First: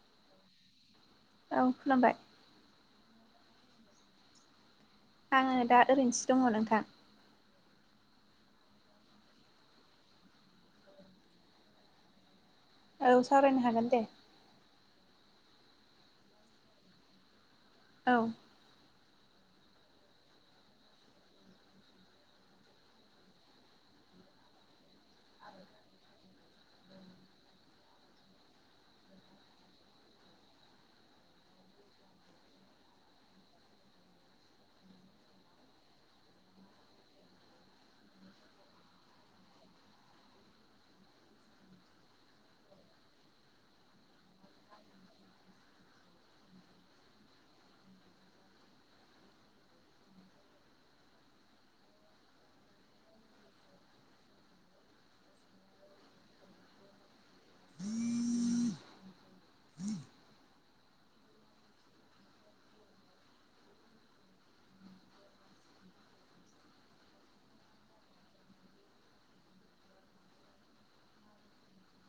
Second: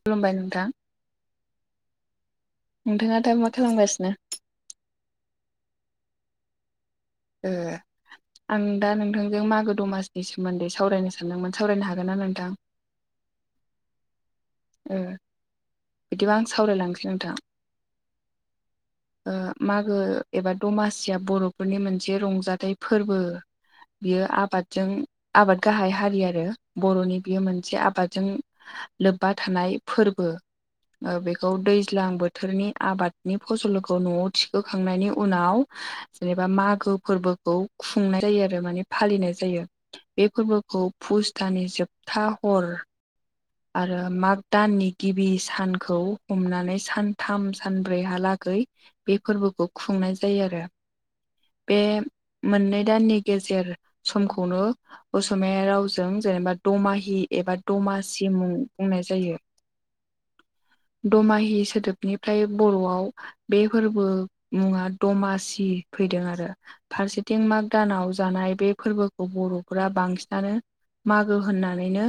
खुलुमबाय नोंथां। औ खुलुमबाय। नोंथाङा दा मा खालामगासिनो? आङो दा ओरैनोसो दङ नोंथां। ए आं दा नोंथांजों मागो दमासनि सोमोन्दै सावरायनो सानदोंमोन सावरायनो हागोन ना नोंथां? औ सावरायनो हागोन दे। ओ बिदिबा आं सावरायलांसै नोंथां। औ [inaudible] ओ मागो एबा दमासिया बर'फोरनि मोनसे रंजाथाइ फोरबो बियो आबादजों आबाद गाहाय हारि आरो बर'नि बियो मोनसे आबादजों लोब्बा थानाय फोरबो। बेखौ दैज्लां बोथोरनि आबादनि फसलखौ न'आव थिखोखांनायनि उनाव जेनेबा मागो फोरबोखौ खुंनाय जायो आरो माने फालिनाय जायो। बे फोरबोखौ पुष दाननि जोबथा हर आरो माग दाननि गिबि सानखौ हमनानै सानथाम सानब्रैहालागै बे फोरबोखौ खुंनाय जायो आरो बे मोननै दाननि गेजेर समखौनो असमिया रावजों जेनेबा दमाहि एबा दमा सिम खुंनाय जायो। [inaudible] दमाहि सोदोबनिफ्राय बर'आव बे फोरबो मुङा दमासि फैदों आरो फारसेथिं माग दानाव जानाय बे फोरबोखौ बर'फोरा बांसिनानो मागो होननानैनो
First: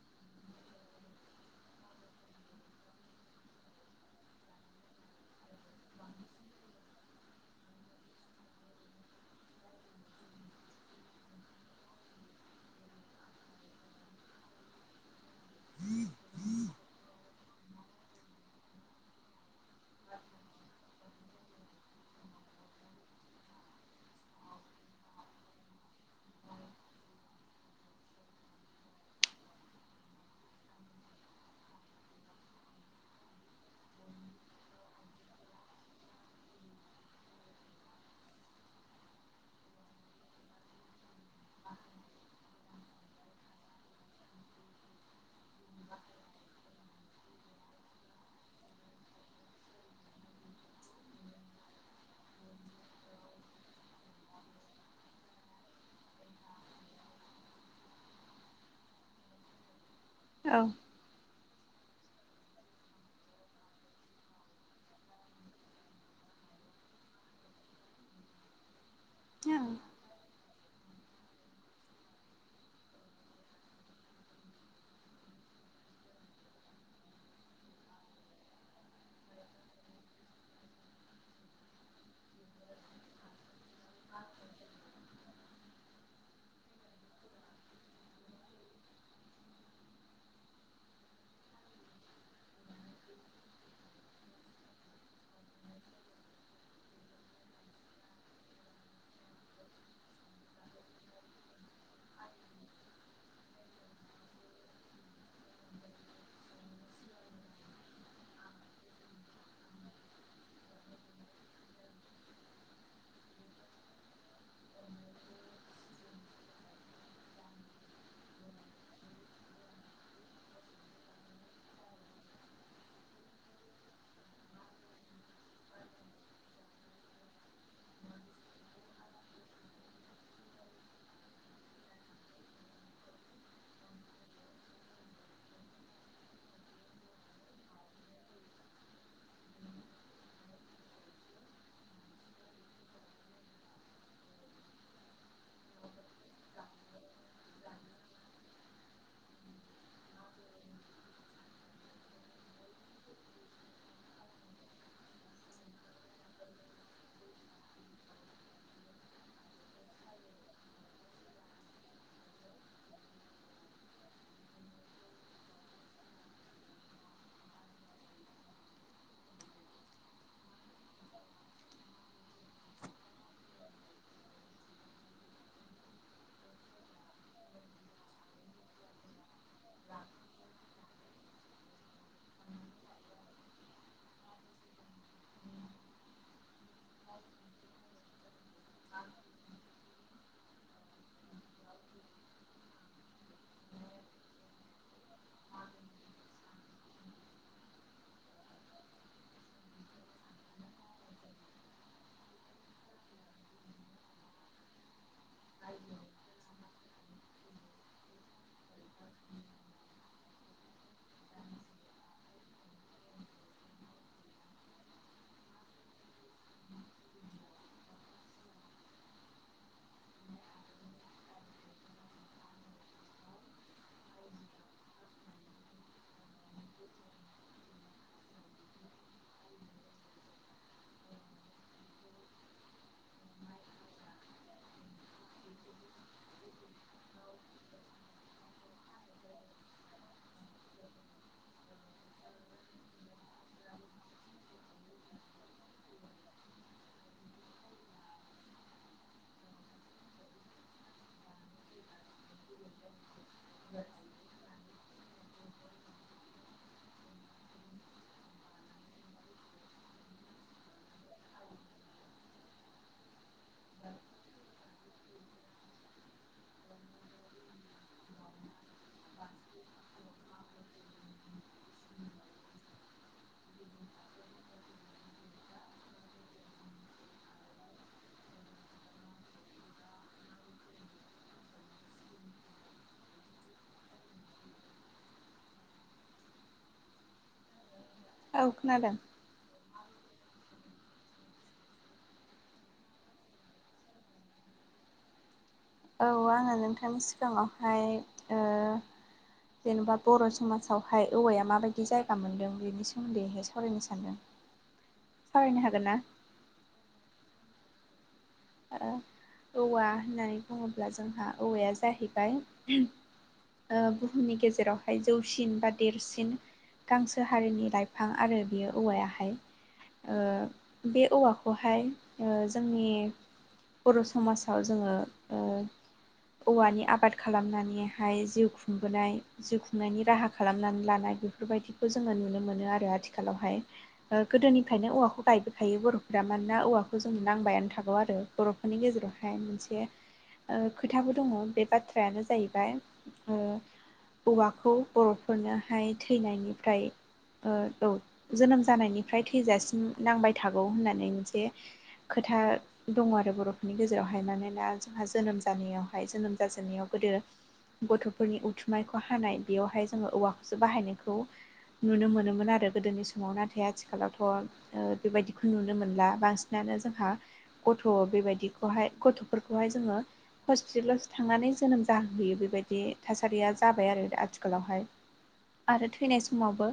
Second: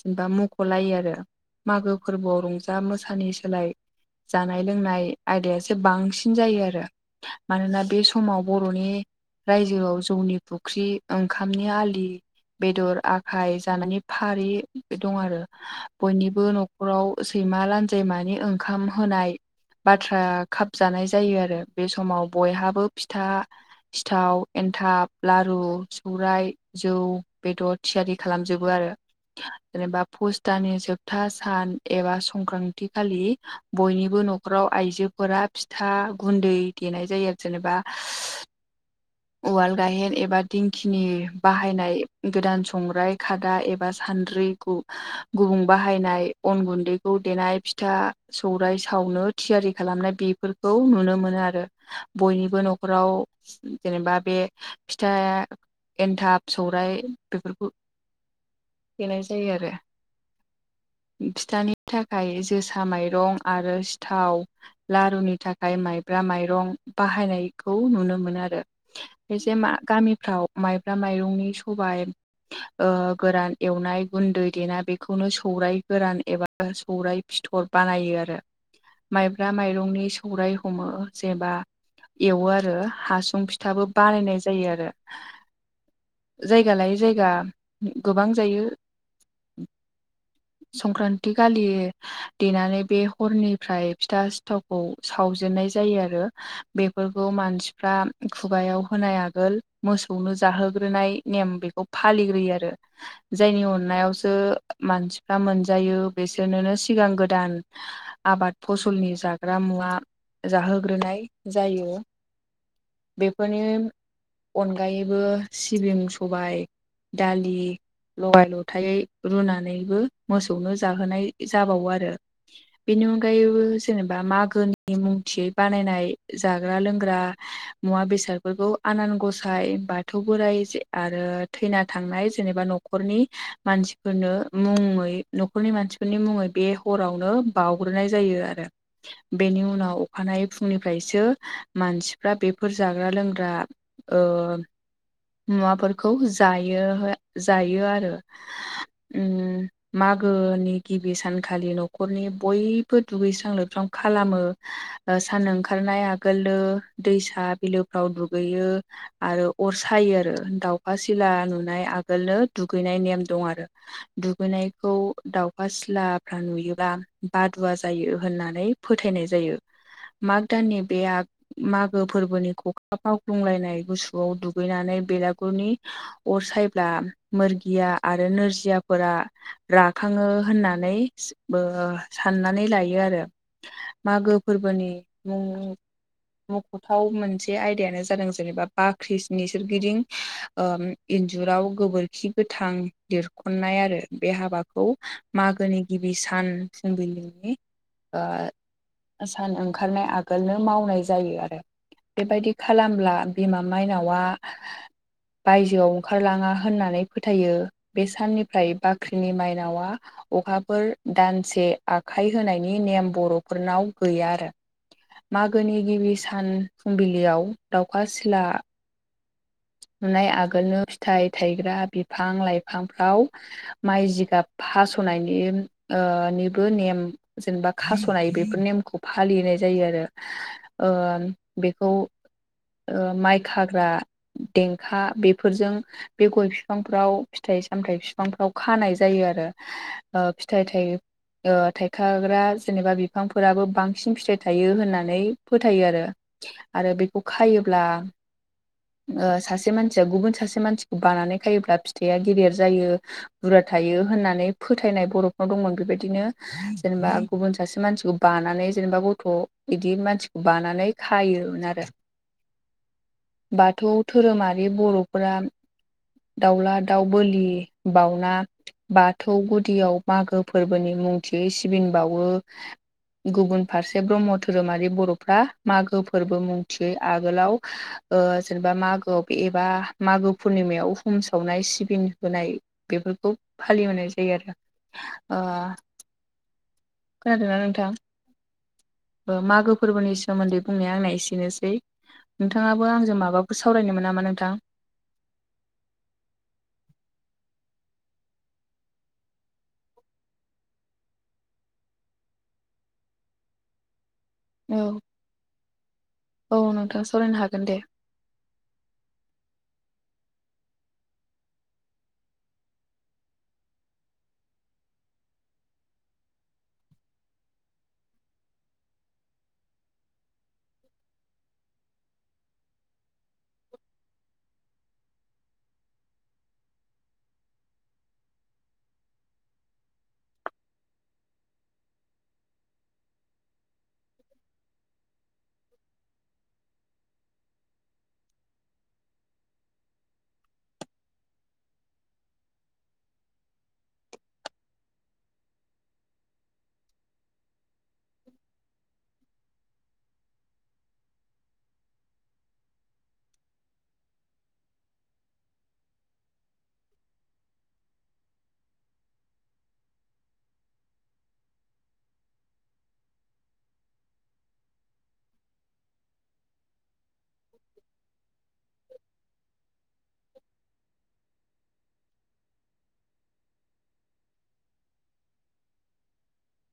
जेनेबा मुख'लायो आरो मागो फोरबोआव रंजा मोसानि सोलाय जानाय लोंनाय आयदायासो बांसिन जायो आरो मानोना बे समाव बर'नि रायजोआव जौनि फुख्रि ओंखामनि आलि बेदर आखाय जानानै फारि दं आरो बयनिबो नखराव सैमा लानजायमानि ओंखाम होनाय बाथ्रा खाबजानाय जायो आरो बे समाव बयहाबो फिथा सिथाव एन्थाब लारु सौराय जौ बेदर थियारि खालामजोबो आरो जेनेबा पुस दानि जोबथा सान एबा संक्रान्ति खालि बयनिबो नखराव आइजोफोरा फिथा गुन्दै देनाय जायो आरो जेनेबा उवाल गायहेन एबा दिंखिनि बाहायनाय गोदान संग्राय खादा एबा सान्द्रिखौ गु-गुबुं बाहायनाय अन गुन्दैखौ देनाय फिथा सौराय सावनो थियारि खालामनाय बेफोरखौ नुनो मोनो आरो बयनिबो नखराव जेनेबा बे फिथा एन्थाब सौराइ बेफोरखौ देनाय जायो आरो औ फिथानि थाखाय जोसा माइरं आरो सिथाव लारुनि थाखाय माइब्रा माइरं बाहायनायखौ नुनो मोनो आरो खायसे मा गामिफ्राव माइब्रा माइरंनि सबाय ओ गोरान एवनाय गुन्दै देना बेखौनो सौराय गोरान एबा सौराइ फिथर बानायो आरो माइब्रा माइरंनि सौराय हमो जेबा एवो आरो हासुं फि थाबो बानायनाय जायो आरो जायगा लायै जायगा गोबां जायो संक्रान्ति गालि देनानै बे हरनिफ्राय फिथा सिथाव खौ सावजेननाय जायो आरो बेफोरखौ मानसिफ्रा खुगायाव होनाय आगोल मोसौनो जाहोग्रोनाय नेम बेखौ फालिग्रोयो आरो जायनि अननायावसो मानसि फ्रा मोनजायो बेसोरनोनो सिगां गोदान आबाद फसलनि जाग्रा मुवा जाहोग्रोनाय जायो बेफोरनि अनगायैबो सिबिं सबाय दालि लगाय लथायै रुनानैबो मोसौनो जाहोनाय जाबावो आरो बेनि अनगायैबो जेनेबा मागोनि मुंथियै बानायनाय जाग्रा लोंग्रा मुवा बेसादफोरखौ आनान गसाय बाथौ बोराइ आरो थैना थांनाय जेनेबा नखर नखरनि मानसिफोरनो मुङै नखरनि मानसिफोरनि मुङै बे हरावनो बावग्रोनाय जायो आरो बेनि उनाव अखानायै फुंनिफ्रायसो मानसिफ्रा बेफोर जाग्रा लोंग्रा ओ मुवाफोरखौ जायो जायो आरो उम मागोनि गिबि सानखालि न'खरनि बयबो दुगैस्रां लोबस्रां खालामो। ओ सान ओंखारनाय आगोलनो दैसा बिलोफ्राव दुगैयो। आरो अर सायो आरो दाउखा सिला नुनाय आगोलनो दुगैनाय नेम दं आरो दुगैनायखौ दाउखा सिलाफ्रा नुयोब्ला बादुवा जायो होननानै फोथायनाय जायो माग दाननि बे मागो फोरबोनि खखाब मावलुंलायनाय गुसुआव दुगैनानै बेलागुरनि अर सायब्ला मोरगिया आरो नोरजियाफोरा राखाङो होननानै ओ साननानै लायो आरो। मागो फोरबोनि मुं मख'थाव मोनसे आयदायानो जादों जेनेबा बाख्रिसनि सोरगिदिं ओ इन्जुराव गोबोरखि गोथां देरखननाय आरो। बे हाबाखौ मागोनि गिबि सान फुबिलिनि ओ सान ओंखारनाय आगोलनो मावनाय जायो आरो। बेबायदि खालामब्ला बिमा माइनावआ बायजोआव ओंखारलाङा होननानै फोथायो बे साननिफ्राय बाख ख्रिनि माइनावा अखाफोर दानसे आखाइ होनायनि नेम बर'फोरनाव गैया आरो। मागोनि गिबि सान फुंबिलियाव दाउखा सिला नुनाय आगोलनो फिथाइ थायग्रा बिफां लाइफांफ्राव माइ जिगाब फास'नायनि ओ निबो नेम जेनेबा खास'नाय बेफोर नेमखौ फालिनाय जायो आरो ओ बेखौ ओ माइ खाग्रा देंखा बेफोरजों बे गय फिफांफ्राव फिथाइ सामथायाइ फिफांफोराव खानाय जायो आरो। ओ फिथाइ थाइ ओ थायखाग्रा जेनेबा बिफांफोराबो बांसिन फिथाइ थायो होननानै फोथायो आरो। आरो बेखौ खायोब्ला ओ सासे मानसिया गुबुन सासे मानसिखौ बानानै खायोब्ला फि थाया गेदेर जायो बुरजा थायो होननानै फोथायनाय बर'फ्राव दंमोन बेबायदिनो जेनेबा गुबुन सासे मानसिखौ बानानै जेनेबा गथ' बिदि मानसिखौ बानानै खायोमोन आरो। बाथौ धोरोमारि बर'फोरा दाउला दाउ बोलि बाउना बाथौ गुदियाव मागो फोरबोनि मुंथियै सिबिं बावो। गुबुन फारसे ब्रह्म धोरोमारि बर'फ्रा मागो फोरबो मुंथियै आगोलाव ओ जेनेबा मागोआव बे एबा मागो पुर्निमायाव हुम सावनाय सिबिन होनाय बेफोरखौ फालिबोनाय जायो आरो खोनादों ना नोंथां? औ खोनादों। ओ मागो फोरबोनि सोमोन्दै बुंनाया आंना एसेनोसै नोंथाङा बो आंजों माबाफोर सावरायनो मोन नामा नोंथां? औ आङो नोंथांनि सिगाङावहाय ओ जेनेबा बर' समाजावहाय औवाया माबायदि जायगा मोनदों बेनि सोमोन्दैहाय सावरायनो सानदों। औ सावरायनो हागोन ना औ नोंथां सावरायनो हागोन दे। ओ औवा होननानै बुङोब्ला जोंहा औवाया जाहैबाय ओ बुहुमनि गेजेरावहाय जौसिन बा देरसिन गांसो हारिनि लाइफां आरो बियो औवायाहाय। ओ बे औवाखौहाय ओ जोंनि बर' समाजाव जोङो ओ औवानि आबाद खालामनानैहाय जिउ खुंबोनाय जिउ खुंनायनि राहा खालामनानै लानाय बेफोरबायदिखौ जोङो नुनो मोनो आरो आथिखालावहाय। गोदोनिफ्रायनो औवाखौ गायबोखायो बर'फोरा मानोना औवाखौ जों नांबायानो थागौ आरो। बर'फोरनि गेजेरावहाय मोनसे ओ खोथाबो दङ बे बाथ्रायानो जाहैबाय ओ औवाखौ बर'फोरनोहाय थैनायनिफ्राय ओ औ जोनोम जानायनिफ्राय थैजासिम नांबाय थागौ होननानै मोनसे खोथा दङ आरो बर'फोरनि गेजेरावहाय मानोना जोंहा जोनोम जानायावहाय जोनोम जाजेननायाव गोदो गथ'फोरनि उथुमायखौ हानाय बेयावहाय जोङो औवाखौसो बाहायनायखौ नुनो मोनोमोन आरो गोदोनि समाव नाथाय आथिखालावथ' ओ बेबायदिखौ नुनो मोनला बांसिनानो जोंहा गथ' बेबायदिखौहाय गथ'फोरखौहाय जोंङो हस्पिटालावसो थांनानै जोनोम जाहोहैयो बेबायदि थासारिया जाबाय आरो आथिखालावहाय। आरो थैनाय समावबो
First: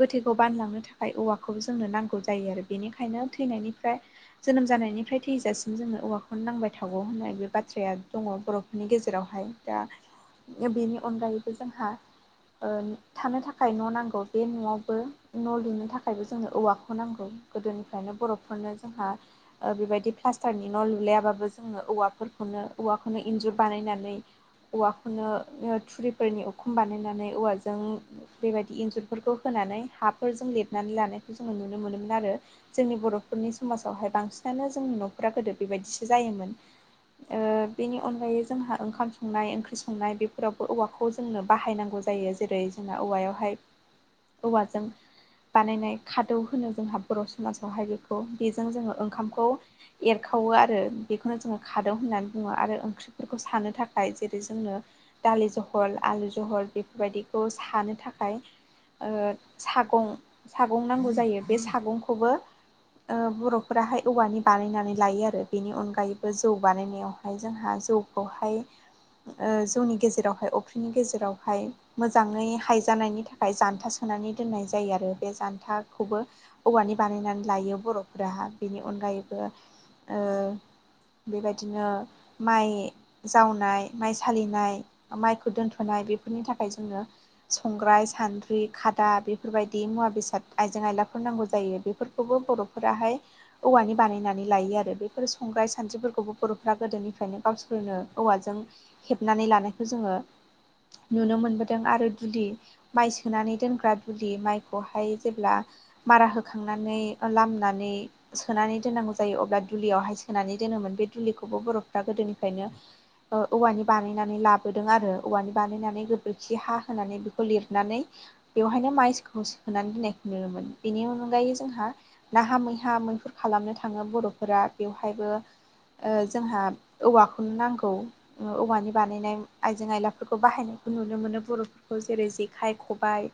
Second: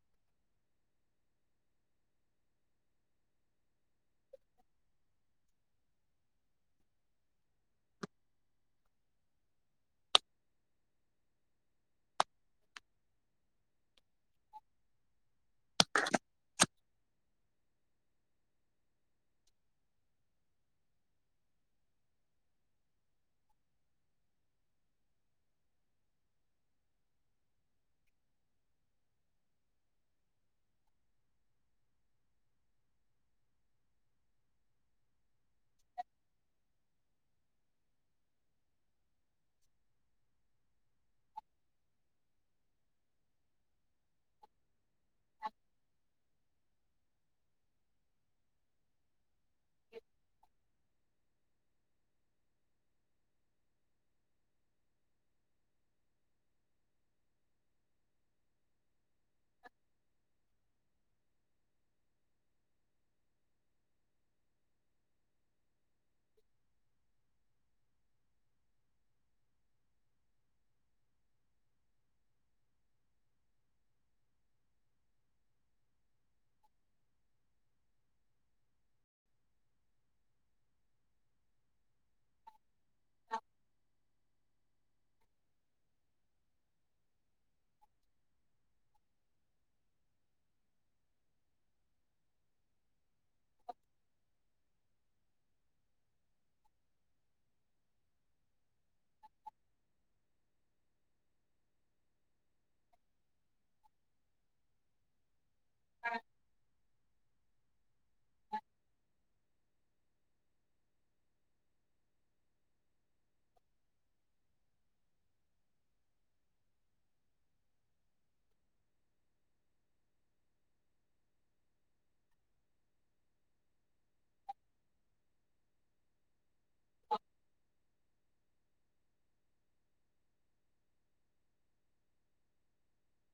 गोथैखौ बानलांनो थाखाय औवाखौबो जोंनो नांगौ जायो आरो बेनिखायनो थैनायनिफ्राय जोनोम जानायनिफ्राय थैजासिम जोंङो औवाखौनो नांबाय थागौ होननाय बे बाथ्राया दंङ बर'फोरनि गेजेरावहाय दा बेनि अनगायैबो जोंहा ओ थानो थाखाय न' नांगौ बे न'आवबो न' लुनो थाखायबो जोंनो औवाखौ नांगौ। गोदोनिफ्रायनो बर'फोरनो जोंहा बेबायदि क्लास्टारनि न' लुलायाबाबो जोंङो औवाफोरखौनो औवाखौनो इन्जुर बानायनानै औवाखौनो थुरिफोरनि उखुम बानायनानै औवाजों बेबायदि इन्जुरफोरखौ होनानै हाफोरजों लिरनानै लानायखौ जोंङो नुनो मोनोमोन आरो। जोंनि बर'फोरनि समाजावहाय बांसिनानो जोंनि न'फोरा गोदो बेबायदिसो जायोमोन। ओ बेनि अनगायै जोंहा ओंखाम संनाय ओंख्रि संनाय बेफोरावबो औवाखौ जोंनो बाहायनांगौ जायो जेरै जोंना औवायावहाय औवाजों बानायनाय खादौ होनो जोंहा बर' समाजावहाय बेखौ बेजों जोङो ओंखामखौ एरखावो आरो बेखौनो जोंङो खादों होननानै बुंङो आरो ओंख्रि बेफोरखौ सानो थाखाय जेरै जोंनो दालि जहल आलु जहल बेफोरबायदिखौ सानो थाखाय ओ सागं सागं नांगौ जायो बे सागंखौबो ओ बर'फोराहाय औवानि बानायनानै लायो बेनि अनगायैबो जौ बानायनायावहाय जोंहा जौखौहाय ओ जौनि गेजेरावहाय अफ्रिनि गेजेरावहाय मोजांङै हायजानायनि थाखाय जान्था सोनानै दोननाय जायो आरो बे जान्थाखौबो औवानि बानायनानै लायो बर'फोरा बेनि अनगायैबो ओ बेबायदिनो माइ जावनाय माइ सालिनाय माइखौ दोनथ'नाय बेफोरनि थाखाय जोंङो संग्राय सान्द्रि खादा बेफोरबायदि मुवा बेसाद आइजें आयलाफोर नांगौ जायो बेफोर खौ बर'फोराहाय औवानि बानायनानै लायो आरो बेफोर संग्राय सानद्रिफोरखौबो बर'फ्रा गोदोनिफ्रायनो गावसोरनो औवाजों हेबनानै लानायखौ जोंङो नुनो मोनबोदों आरो दुलि माइ सोनानै दोनग्रा दुलि माइखौहाय जेब्ला मारा होखांनानै लामनानै सोनानै दोननांगौ जायो अब्ला दुलियावहाय सोनानै दोनोमोन बे दुलिखौबो बर'फ्रा गोदोनिफ्रायनो औवानि बानायनानै लाबोदों आरो औवानि बानायनानै गोबोरखि हा होनानै बेखौ लिरनानै बेवहायनो माइखौ सोनानै दोननायखौ नुनोमोन बेनि अनगायै जोंहा नाहा मैहा मैहुर खालामनो थांङो बर'फोरा बेवहायबो ओ जोंहा औवाखौनो नांगौ औवानि बानायनाय आइजें आयलाफोरखौ बाहायनायखौ नुनो मोनो बर'फोरखौ जेरै जेखाइ, खबाइ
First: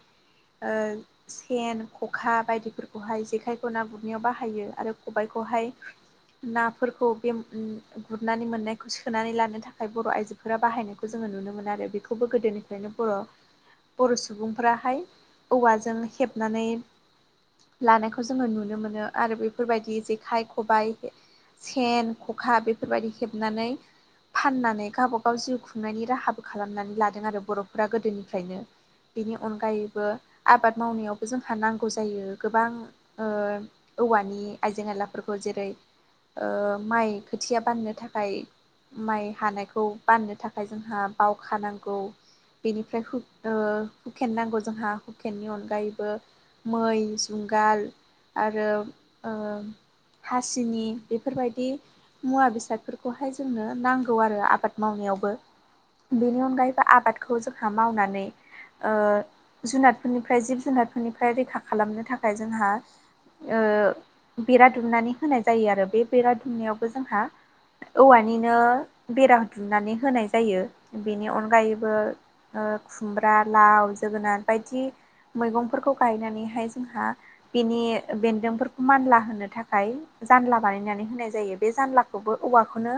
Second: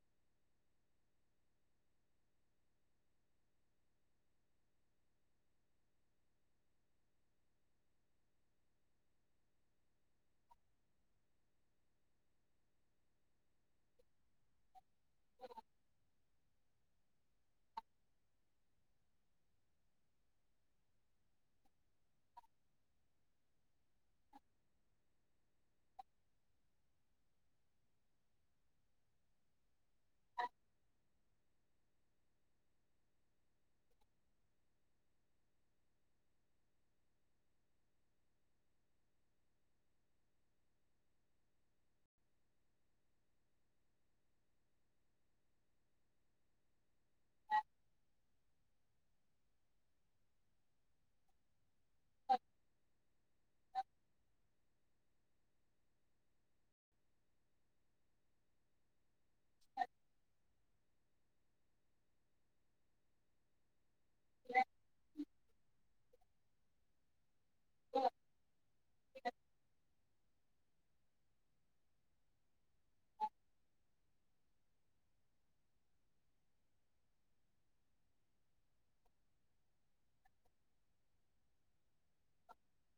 ओ सेन, खखा बायदिफोरखौहाय जेखाइखौ ना गुरनायाव बाहायो आरो खबाइखौहाय नाफोरखौ बे गुरनानै मोननायखौ सोनानै लानो थाखाय बर' आइजो फोरा बाहायनायखौ जोंङो नुनो मोनो आरो बेखौबो गोदोनिफ्रायनो बर' बर' सुबुंफ्राहाय औवाजों हेबनानै लानायखौ जोंङो नुनो मोनो आरो बेफोरबायदि जेखाइ, खबाइ, सेन, खखा बेफोरबायदि हेबनानै फाननानै गावब गाव जिउ खुंनायनि राहाबो खालामनानै लादों आरो बर'फोरा गोदोनिफ्रायनो बेनि अनगायैबो आबाद मावनायावबो जोंहा नांगौ जायो गोबां ओ औवानि आइजें आइलाफोरखौ जेरै ओ माइ खोथिया बाननो थाखाय माइ हानायखौ बाननो थाखाय जोंहा बावखा नांगौ बेनिफ्रा ओ हुकेन नांगौ जोंहा हुकेननि अनगायैबो मै जुंगाल आरो ओ हासिनि बेफोरबायदि मुवा बेसादफोरखौहाय जोंनो नांगौ आरो आबाद मावनायावबो बेनि अनगायैबो आबादखौ जोंहा मावनानै ओ जुनारफोरनिफ्राय जिब-जुनारफोरनिफ्राय रैखा खालामनो थाखाय जोंहा ओ बेरा दुमनानै होनाय जायो आरो बे बेरा दुमनायावबो जोंहा औवानिनो बेरा दुमनानै होनाय जायो बेनि अनगायैबो खुमब्रा लाव जोगोनार बायदि मैगंफोरखौ गायनानैहाय जोंहा बिनि बेन्दोंफोर मानला होनो थाखाय जानला बानायनानै होनाय जायो बे जानलाखौबो औवाखौनो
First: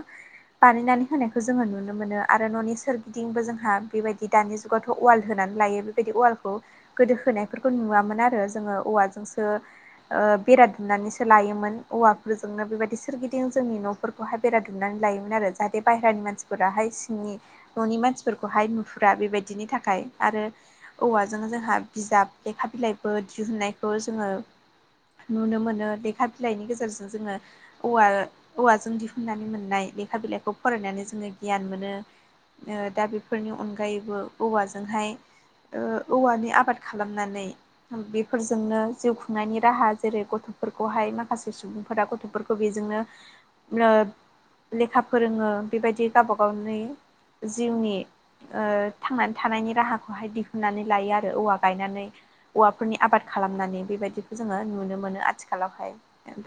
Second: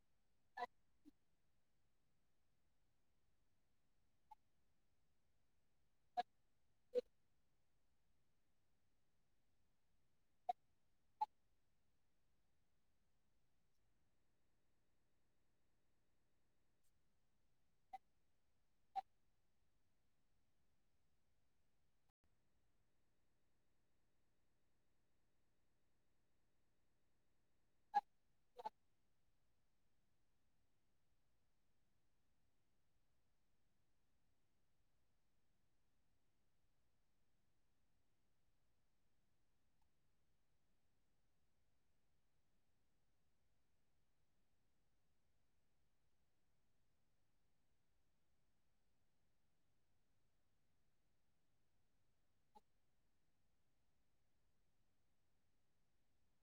बानायनानै होनायखौ जोङो नुनो मोनो आरो न'नि सोरगिदिंबो जोंहा बेबायदि दानि जुगावथ अवाल होनानै लायो बेबायदि अवालखौ गोदो होनायफोरखौ नुवामोन आरो जोङो औवाजोंसो ओ बेरा दुमनानैसो लायोमोन औवाफोरजोंनो बेबायदि सोरगिदिं जोंनि नफोरखौहाय बेरा दुमनानै लायोमोन आरो जों जाहाथे बायह्रानि मानसिफोराहाय सिंनि न'नि मानसिफोरखौहाय नुहुरा बेबायदिनि थाखाय आरो औवाजों जोंहा बिजाब लेखा बिलाइफोर दिहुननायखौ जोङो नुनो मोनो लेखा बिलाइनि गेजेरजों जोङो औवा औवाजों दिहुननानै मोननाय लेखा बिलाइखौ फरायनानै जोङो गियान मोनो दा बेफोरनि अनगायैबो औवाजोंहाय ओ औवानि आबाद खालामनानै बेफोरजोंनो जिउ खुंनायनि राहा जेरै गथ'फोरखौहाय माखासे सुबुंफोरा गथ'फोरखौ बेजोंनो ओ लेखा फोरोङो बेबायदि गावबा गावनि जिउनि ओ थांनानै थानायनि राहाखौहाय दिहुननानै लायो आरो औवा गायनानै औवाफोरनि आबाद खालामनानै बेबायदिखौ जोङो नुनो मोनो आथिखालावहाय दा